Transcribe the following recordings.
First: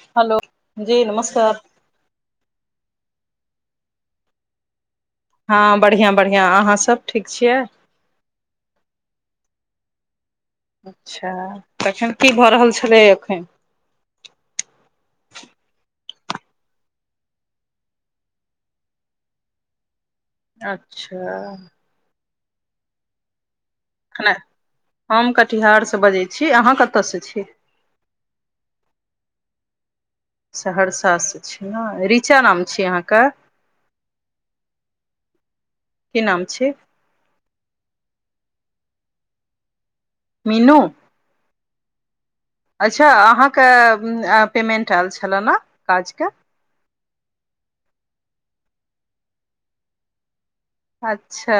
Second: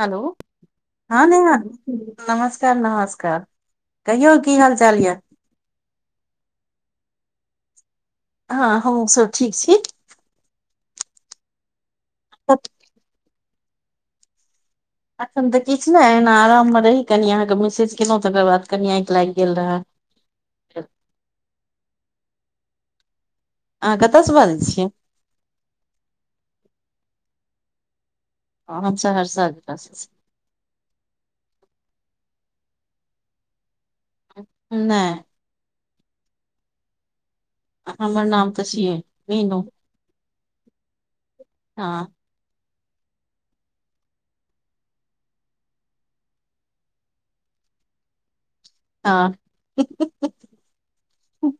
Hello जी [inaudible] हऽ नमस्कार नेहा नमस्कार नमस्कार कहियौ की हाल चाल यऽ हँ बढ़िआँ बढ़िआँ अहाँ सब ठीक छियै हँ हमहुँ सब ठीक छी [inaudible] अच्छा तखन की भऽ तऽ रहल छलै एखन एखन तऽ किछ नै एना आराम में रही कनि अहाँ केँ मैसेज केलौं तकर बाद कनी आँखि लाइग गेल रहै अच्छा अहाँ कतऽ एखने स बाजै छियै हम कटिहार स बजै छी अहाँ कतऽस छी हम सहरस जिल स छी सहरसा स छै नै रीचा नाम छी अहाँ कऽ नै की नाम छी हमर नाम तऽ छियै मीनू मीनू हऽ अच्छा अहाँ कऽ पेमेन्ट ऐल छलै न आज कऽ [unintelligible] अच्छा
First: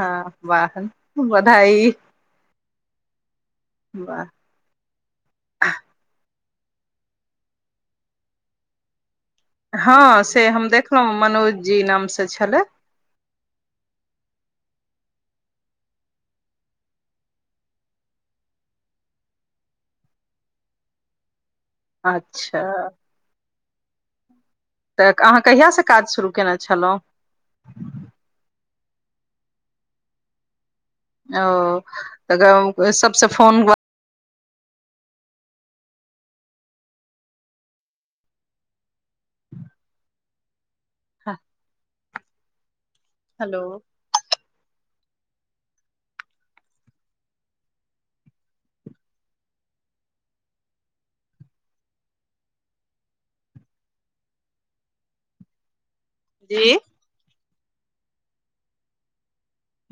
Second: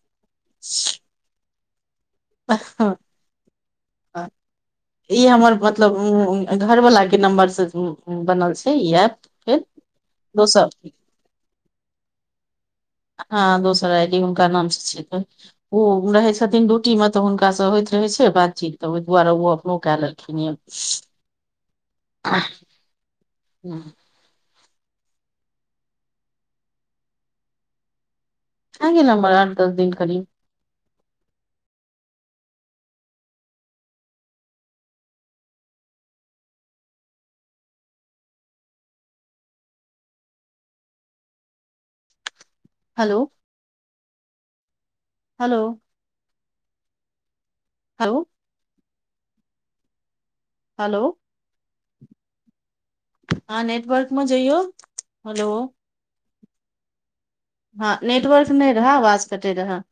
हँ बाह बधाई वाह [unintelligible] ई हमर मतलब घर वला केँ नम्बर स बनल छै ई एप हँ से हम देखलौं मनोज जी नाम स छलै हँ दोसर आईडी हुनका नाम स छै तऽ ओ रहै छथिन ड्यूटी में तऽ हुनका स होइत रहै छै बातचीत तऽ ओइ दुआरे ओ अपनो कै लेलखिन यऽ [unintelligible] अच्छा हूं तऽ अहाँ कहिया सँ काज शुरू कयने छलहुँ ह न बर आठ दस दिन कड़ी ओ त गाओ सबसे phone [unintelligible] hello hello hello hello hello हँ नेटवर्क मे जइौ हेलो इ हँ नेटवर्क नय रह व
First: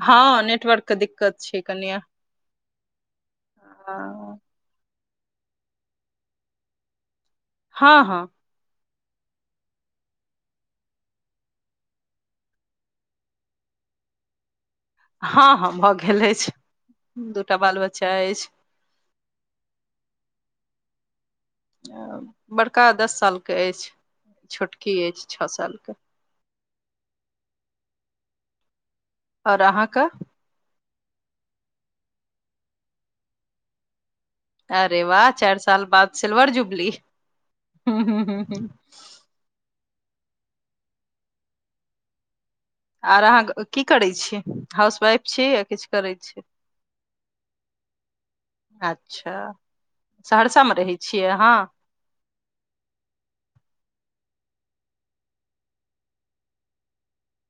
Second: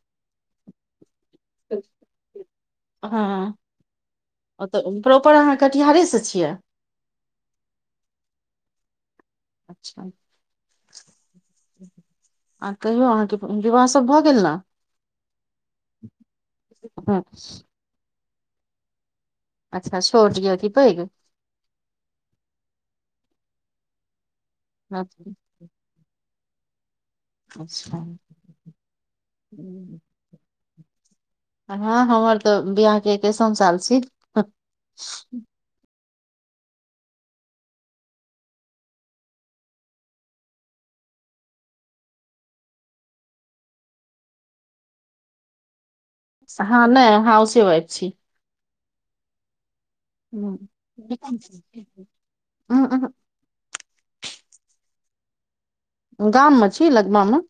हँ नेटवर्क के दिक्कत छै कनिये हँ [unintelligible] ओत प्रॉपर अहाँ कटिहारे सँ छियै हँ हँ अच्छा आ तहियो अहाँके विवाह सब भऽ गेल न हँ हँ भऽ गेल अछि हँ, दूटा बाल बच्चा अछि अच्छा छोड़ दिय की पइग बड़का दस साल के अछि छोटकी अछि छ सालके अच्छा ओर अहाँ क हँ हमर तऽ वियाह के एकैसम साल छी अरे वाह चारि साल बाद सिल्वर जुबली आर अहाँ की करै छीय हाउस वाइफ छी य किछु करै छी ह नय हाउस वाइफ छी अच्छा उहूं सहरसा मे रहै छिय अहाँ [unintelligible] गाम मे छी लगमा मे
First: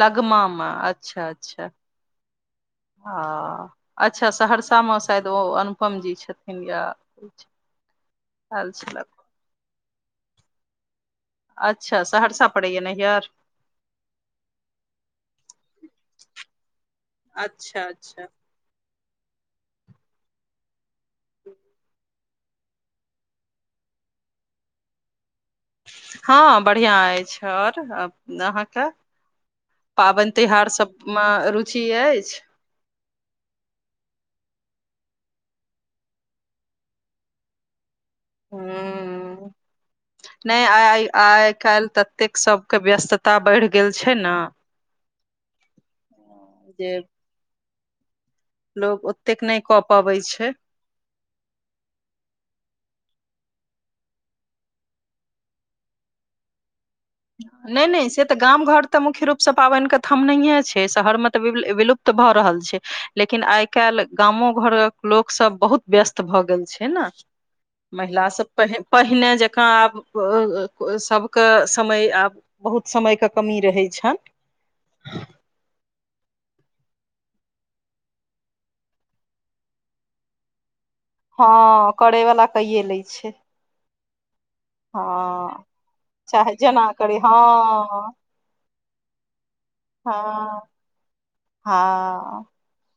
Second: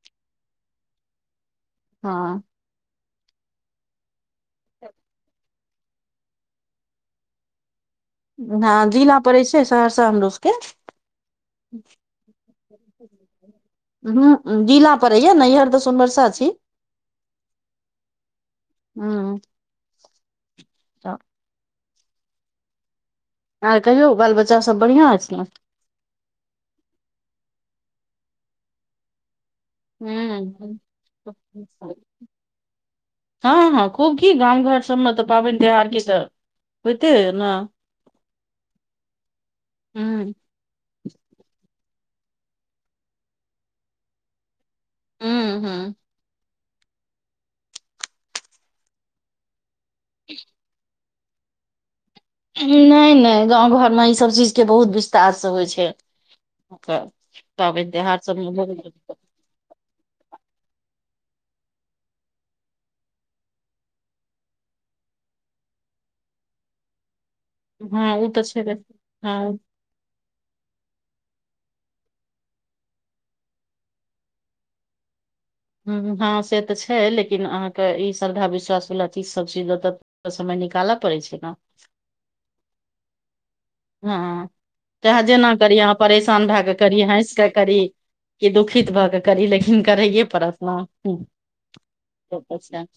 लगमा मेा अच्छा अच्छा हॉं ओ अच्छा सहरसा मे शायद ओ अनुपम जी छथिन या [unintelligible] ह आयल छल जिला पड़ै छैय सहरसा हमरो सभ के अच्छा सहरसा पड़ैय नहियर ह जिला पड़े या नहियर तऽ सहरसा छि अच्छा अच्छा हँ आर कहियौ बाल बच्चा सब बढ़िआँ अछि न ह बढ़िआँ अछि आ ओर अहाँके पाबन तिहार हूं सभमे रुचि अछि हँ हँ खूब की गाम घर सबमे तऽ पाबनि त्योहारके तऽ होइतै अय न हुँ नय आ आइ काल्हि ततेक सबके व्यस्तता बढ़ि गेल छै न हुँ हुँ जे लोग ओतेक नय कऽ पबै छै नय नय गाँव घरमे इसभ चीजके बहुत विस्तारसँ होइ छै। पाबनि नय नय त्योहार से तऽ सबमे गाम घर तऽ बहुत मुख्य रूप सब पाबनि के थमनहियें छै शहर मे तऽ विलुप्त भऽ रहल छै लेकिन आइ आइ काल्हि गामो घरक लोक सब बहुत व्यस्त भऽ गेल छै न। हँ ओ महिला तऽ सभ छेबे पहि पहिने हँ जकाँ आब सभके समय आब बहुत समयके कमी रहै छनि हुँ हुँ हँ से तऽ छै लेकिन अहाँके ई श्रद्धा विश्वास वला चीज सब चीज जतऽ समय निकालब हँ करै वला कैये लै छै हँ चाहे जेना हँ करी अहाँ परेशान चाहे भए कऽ जेना करी हँसि कऽ करी हँ की दुखित भऽ कऽ करी लेकिन करैए परत हँ ना हँ अहाँक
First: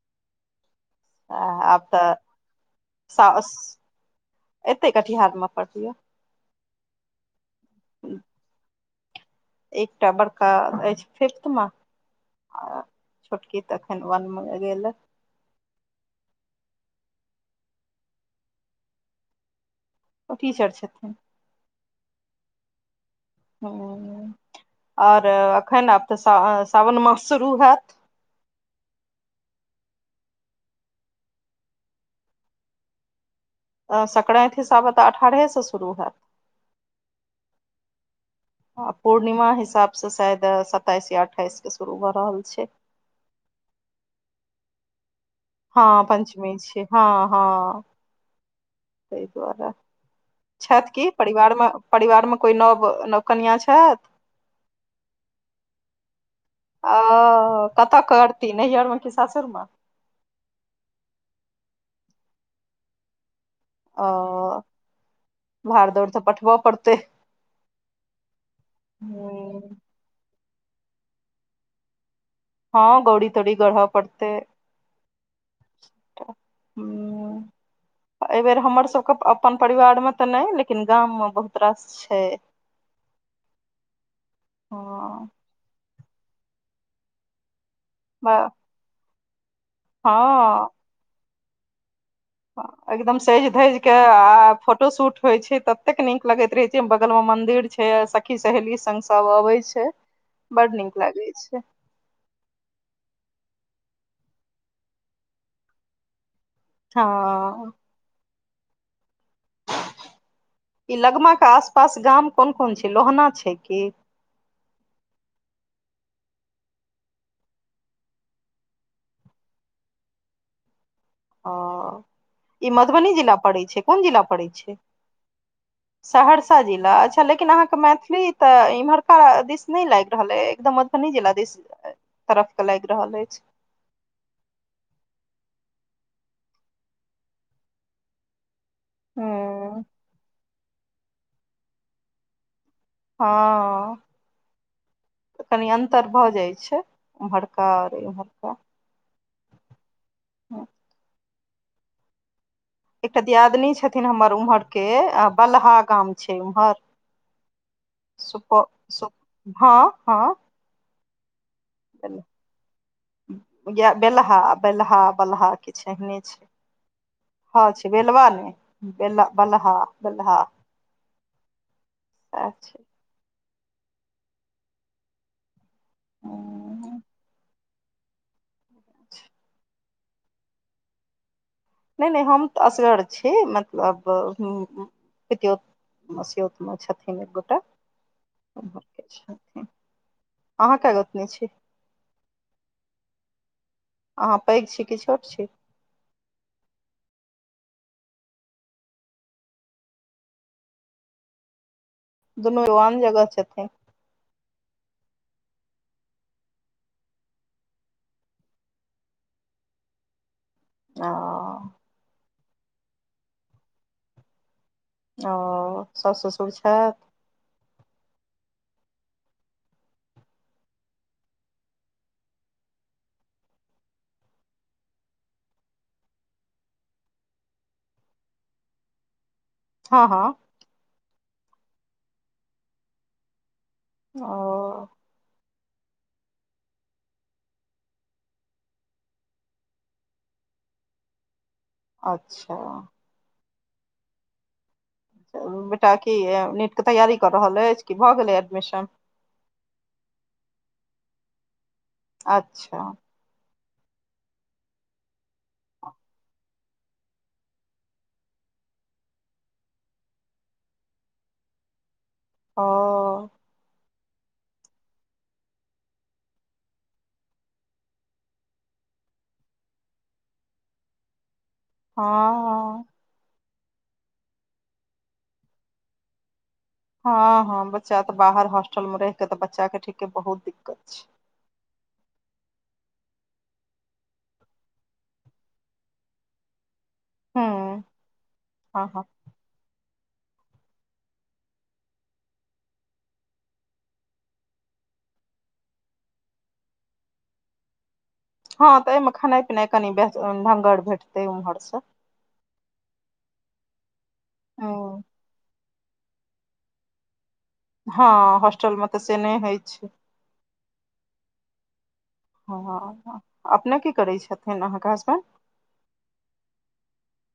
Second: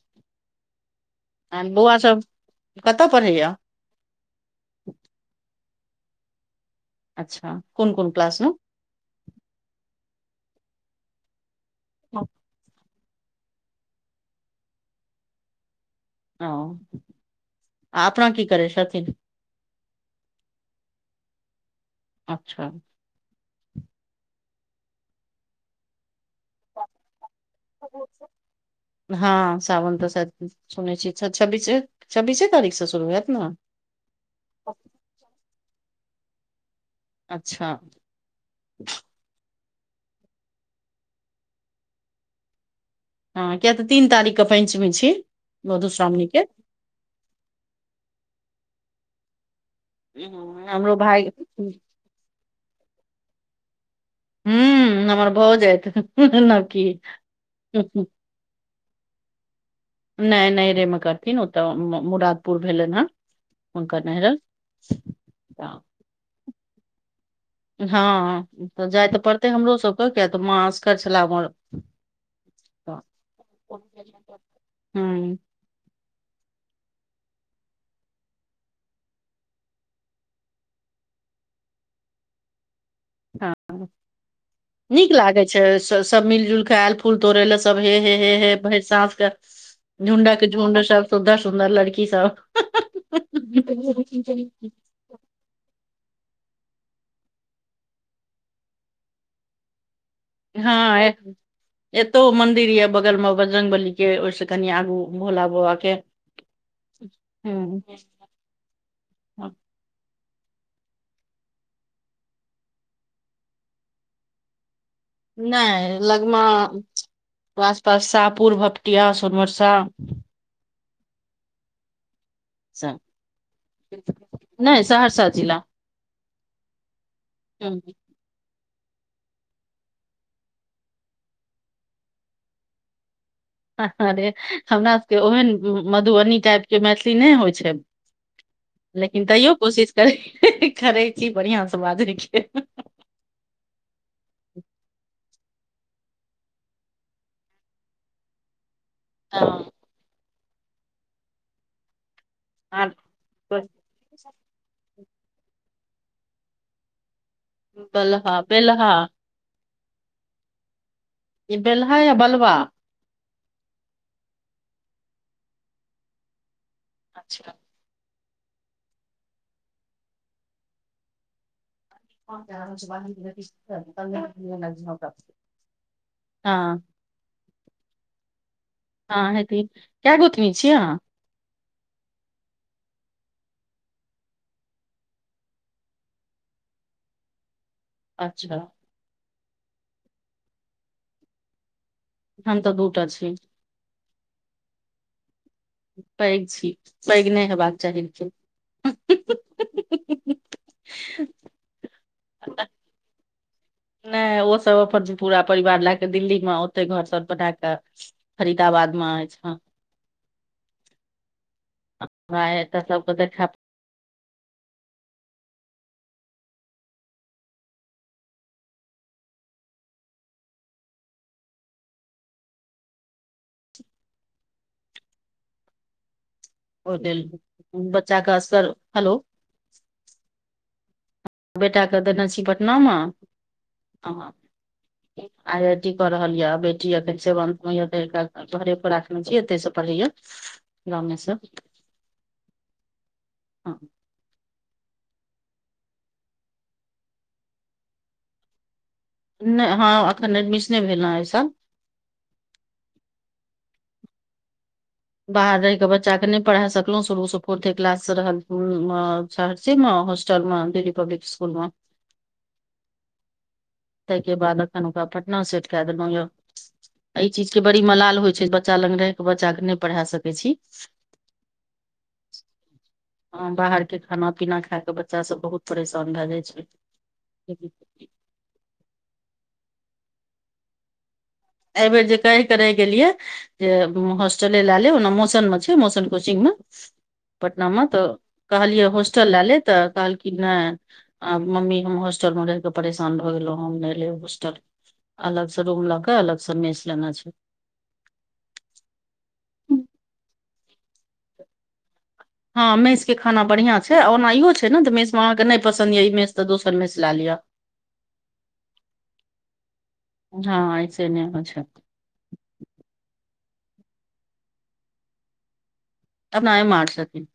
आब बौआ तऽ सब कतऽ पढैया एतै कटिहारमे पढैय अच्छा कोन कोन क्लासमे एकटा बड़का अछि फिफ्थ मे छोटकी तऽ अखन वन मे गेल ये ओ आ अपना कि करै छथिन ओ टीचर छथिन अच्छा आओर अखन आब तऽ अच्छा सावन मास शुरू हैत [inaudible] हँ सावन तऽ सायद सुनै छियै छब्बीस छब्बीसे तारीख से शुरू हैत न आ संक्रांति हिसाबे तऽ अठारहेसँ शुरू हैत अच्छा आ पूर्णिमा हिसाबसँ शायद सत्ताइस या अट्ठाइसके शुरू भऽ रहल छै। हँ किये तऽ तीन तारीखके पंचमी छी हँ मधुश्रावणी के पंचमी छी हँ हँ तइ दुआरे हम्म, छथि हमरो कि भाय परिवारमे हूँ परिवारमे कोइ नव नव कनियाँ छथि हुँ हमर भाउज अछि नव ओ कतऽ करती नैहर मे की सासुर मे नय नहिरे मे करथिन ओतऽ मुरादपुर भेलनि हन ओ तऽ भाड़ दौड़ तऽ पठबऽ पड़तै हँ तऽ जाय तऽ पड़तै हमरो ह सबके किया तऽ माँ असगर छला हमर हँ गौरी तौड़ी गढ़ तऽ पड़तै हूँ हुँ हुँ एहि बेेर हमर सबके अपन परिवार मे तऽ नय लेकिन गाम मे बहुत रास छै हँ नीक हँ लागे छै स सब मिल जुलके आयल फूल तोड़ै ले सब हे हे हे हे भरि साँस के झुण्डक के हँ झुंड सब सुन्दर सुन्दर लड़की सब एकदम सैज धैज केँ आ फोटो शूट होय छै ततेक नीक लगैत रहे छै बगल में मंदिर छै सखी सहेली संग सब अबे छै [inaudible] हँ ए लागै छै [inaudible] एतौ मंन्दिर यऽ बगल म बजरंगबली केँ ओइस कनि आगू भोला बाबा केँ [inaudible] हँ हु ई लगमा कऽ आस पास गाम कोन कोन छै लोहना छै की नै लगमा [inaudible] आसपास साहपुर भपटिया सोनवर्षा अ ई सब। मधुबनी जिला पड़ै छै कोन जिला पड़ै छै [inaudible] नहि सहरसा जिला सहरसा जिला अच्छा लेकिन अहाँकेँ हम्म, मैथिली तऽ इम्हरका दिस नै लाइग रहल ए एकदम मधुबनी जिला दिस तरफ कऽ लाइग रहल ऐछ [unintelligible] रे हमरा सभ केँ ओहन मधुबनी टाइप केँ मैथिली नै होइ छै [inaudible] लेकिन तैयो हूँ कोशिश करै [unintelligible] करै छी बड़ियाँ स बाजैय केँ हँ तऽ कनि अन्तर भऽ जय छै ओम्हरका और इम्हरका [unintelligible] [unintelligible] [unintelligible] एकटा दियादनी छथिन हमर उम्हर केँ अ बलहा गाम छै उम्हर बलहा सुपौल बेलहा सु हऽ हऽ ई बेलहा या बलबा गै बेलहा बेलहा बलहा किछ एहने छै अच्छा ह छै बेलवा नै बेल बलहा बलहा सैह [unintelligible] [unintelligible] छै हँ हेती केँ गोतनी छियै अहाँ नै नै हम तऽ असगर छी मतलब पितियोत मसियोत में छथिन एकगोटा अच्छा ओम्हरकेँ छथिन [inaudible] अहाँ केँ गोतनी छी हम तऽ दूटा छी अहाँ पैघ छी कि छोट छी पैघ छी पैघ नै हेबाक चाही लेकिन [unintelligible] दुनू ओ आन जगह छथिन नै ओ सब अपन पूरा परिवार लै कऽ दिल्ली में ओते घर सर पटै कऽ फरीदाबादा में ऐछ अ [unintelligible] हँ तऽ सब [unintelligible] ओ साउस ससुर छैथ ओ दिल बच्चा कऽ असर हेलो हऽ हऽ बेटा कऽ देने छी पटना म [unintelligible] ओ आई आई टी कऽ रहल यऽ बेटी य सेवंथ में यऽ तोहरे [unintelligible] भर रखने छै य तैस पढ़ैय गामे सऽ अच्छा हँ बेटा की नेट के तैयारी कऽ रहल अछि कि भऽ गेलै एडमिशन नै हँ एखन एडमिशने भेल हँ एहि साल अच्छा बाहर रैह केऽ बच्चाके नै पढ़ा सकलौ शुरूसँ फोर्थे क्लाससँ रहल [unintelligible] सारस म होस्टलमे दिल्ली पब्लिक स्कुल मे ओ ताहि के बाद एखन ओकरा पटना सेट के देलहु य एहि चीज के बड़ी मलाल होइ छै बच्चा लग रहि के बच्चा के नै पढ़ा सकै छी हँहॅं ह बाहरके खाना पीना खा क बच्चा सब बहुत परेशान भे जाइ छै हँ हँ बच्चा ते बाहर हॉस्टल मे रैह के तऽ बच्चा के ठीक के बहुत दिक्कत छै एहि बेेर जे कहिके रैह गेलियै जे होॉस्टले ल लेब ओना मौसन मे छै मसन कोचिंग मे हूँ पटनामे तऽ हँ कहलियै हँ होस्टल लए ले तऽ कहलखिन नै आ मम्मी हम हॉस्टल मे रहिके परेशान भऽ गेलहु हम नै लेब हॉस्टल अलग से रूम लकक्षअलगसँ मेस जेना छै हँ तऽ एहिमे खेनाइ पिनाइ कनि ढंगर भेटतै उम्हर स हँ मेस के खाना बढ़ियां छै ओना इ हो छै ने मेस मे अहाँके नै पसन्द य ई मेस त दोसर मेस ला लिया हँ हॉस्टल मे तऽ से नै होइ छै हँ ऐसे नहि होइ छै हँ अपने की करै छथिन अहाँके हसबैंड अपना एम आर छथिन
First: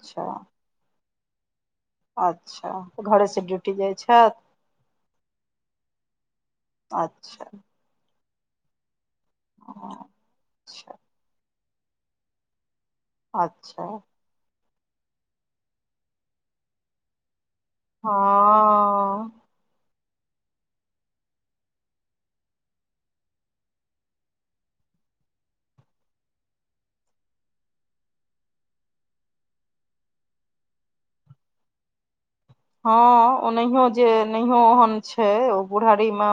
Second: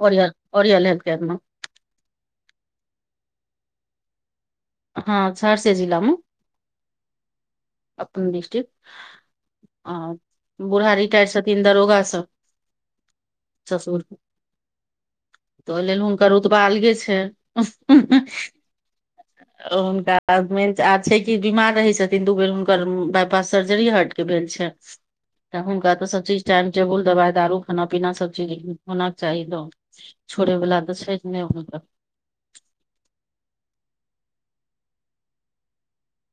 ओर ओरियल ओरिल हेल्थ केयर मे अच्छाऽ घरेसँ ड्यूटी जाइ छैथ हँ सहरसे जिलामे अच्छा अपन डिस्ट्रिक्ट आ बूड़ा अच्छा रिटायर्ड छथिन दरोगासँ अच्छा ससुर तऽ ओहि लेल हुनकर उतब अलगे छैन [inaudible] हँ हुनका आ छै कि बीमार रहै छथिन दू बेर हुनकर बााय पास सर्जरी हट के भेल छैन तऽ हुनका तऽ सब चीज टाइम टेबुल दवाइ दारू खाना पीना सब चीज होना चाही द छोड़ै वला तऽ छै नै हुनकर हँ ओनयो जे नहियो ओहेन छै ओ बुढ़ारी मे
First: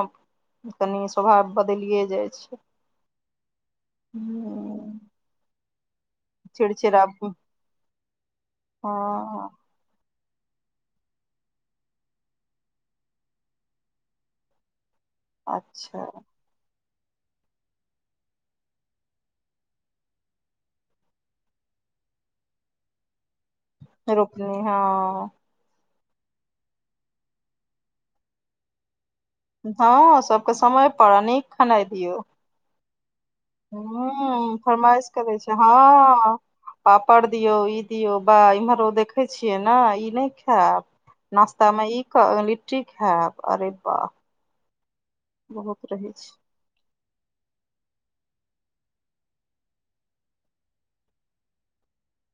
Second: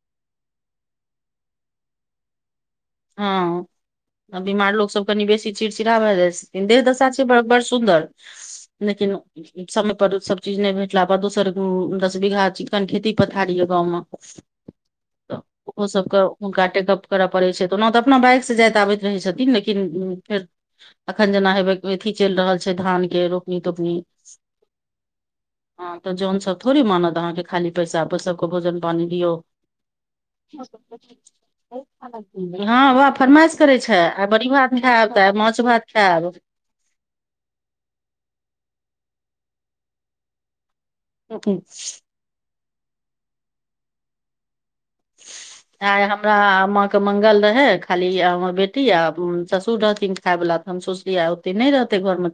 तनि स्वभाव बदैलिये जाइ छै हँ आ बीमार लोग हूँ सब कनी बेसी चिड़चिड़ा भए जाय देह चिड़चिड़ा दशा छै बड़ बड़ सुन्दर लेकिन हँ समय पर सब चीज नै भेटला बा दोसर दस बीघा कन खेती पथारी यऽ गांव मे [inaudible] तऽ ओहो अच्छा सबके हुनका टेकअप करऽ पड़ै छै ऽ ओना तऽ अपना बाइकसँ जाइत आबैत रहै छथिन लेकिन फेर अखन जेना हेबे अथी चैल रहल छै धान के रोपनी तोपनी रोपनी हँ हँ तऽ जौन सब थोड़ी मानत अहाँके खाली पैसा प सब के भोजन पानी दियौ हँ सबके समय पड़ आ नीक खेनाइ दियौ हँ बाबाह फरमाइश करै छै आइ बड़ी हूँ भात फरमाइश खेएब तऽ करै आइ छै माछ भात खेएब हँ पापड़ दियौ ई दियौ बा इम्हरो देखै छियै ने ई नय खैब नास्तामे ई क लिट्टी खैब अरे बाप रे आय हमरा आ माँ के के मंगल रहै खाली हमर बेटी आ ससुर रहथिन खाय बला तऽ हम सोचली आ ओते नय रहतै घरमे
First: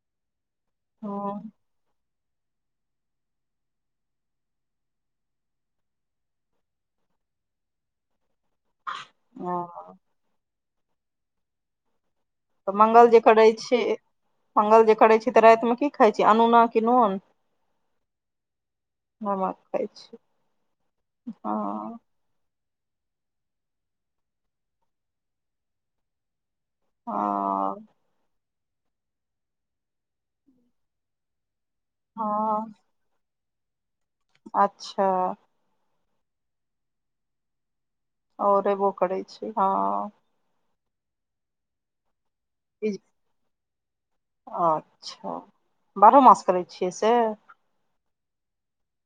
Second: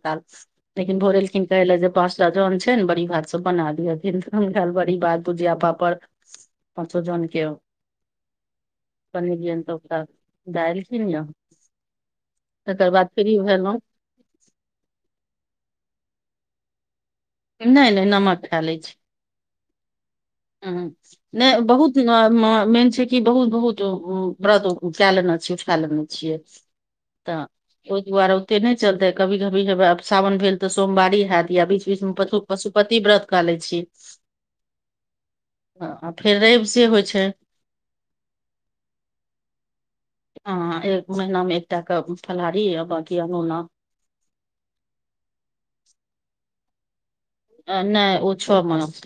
लेकिन भोरे एलखिन हँ कहैले जे जौन छै ने बड़ी भात सब बना दियथि भेल बड़ी भात भुझिया पापड़ पाँचो जन के बनेलियै हन तऽ ओकरा दालि कीनिय तऽ मङ्गल जे करै भेलहुँ छियै मङ्गल जे करै छी तऽ रातिमे की खाइ छियै अनोना कि नोन नय नय नमक खे लै छी नमक खाइ छी हँ हँ नय बहुत हँ नार्मा मेन छै की की बहुत बहुत व्रत कैलेन छियै खे लेने छियै हँ तऽ ओहि दुआरे ओते नय चलतेै कभी कभी सावन भेल तऽ सोमवारी हैत या बिच स पश हँ पशुपति व्रत कै ले छी अच्छा हँ आ फेर रवि से होइ छै ओ रैबो करै छी हँ हँ एक महिना मे एकटा के फलहारी आ ई बाँकी अनोना अच्छा बारहो मास करै छियै से नय ओ छौ मास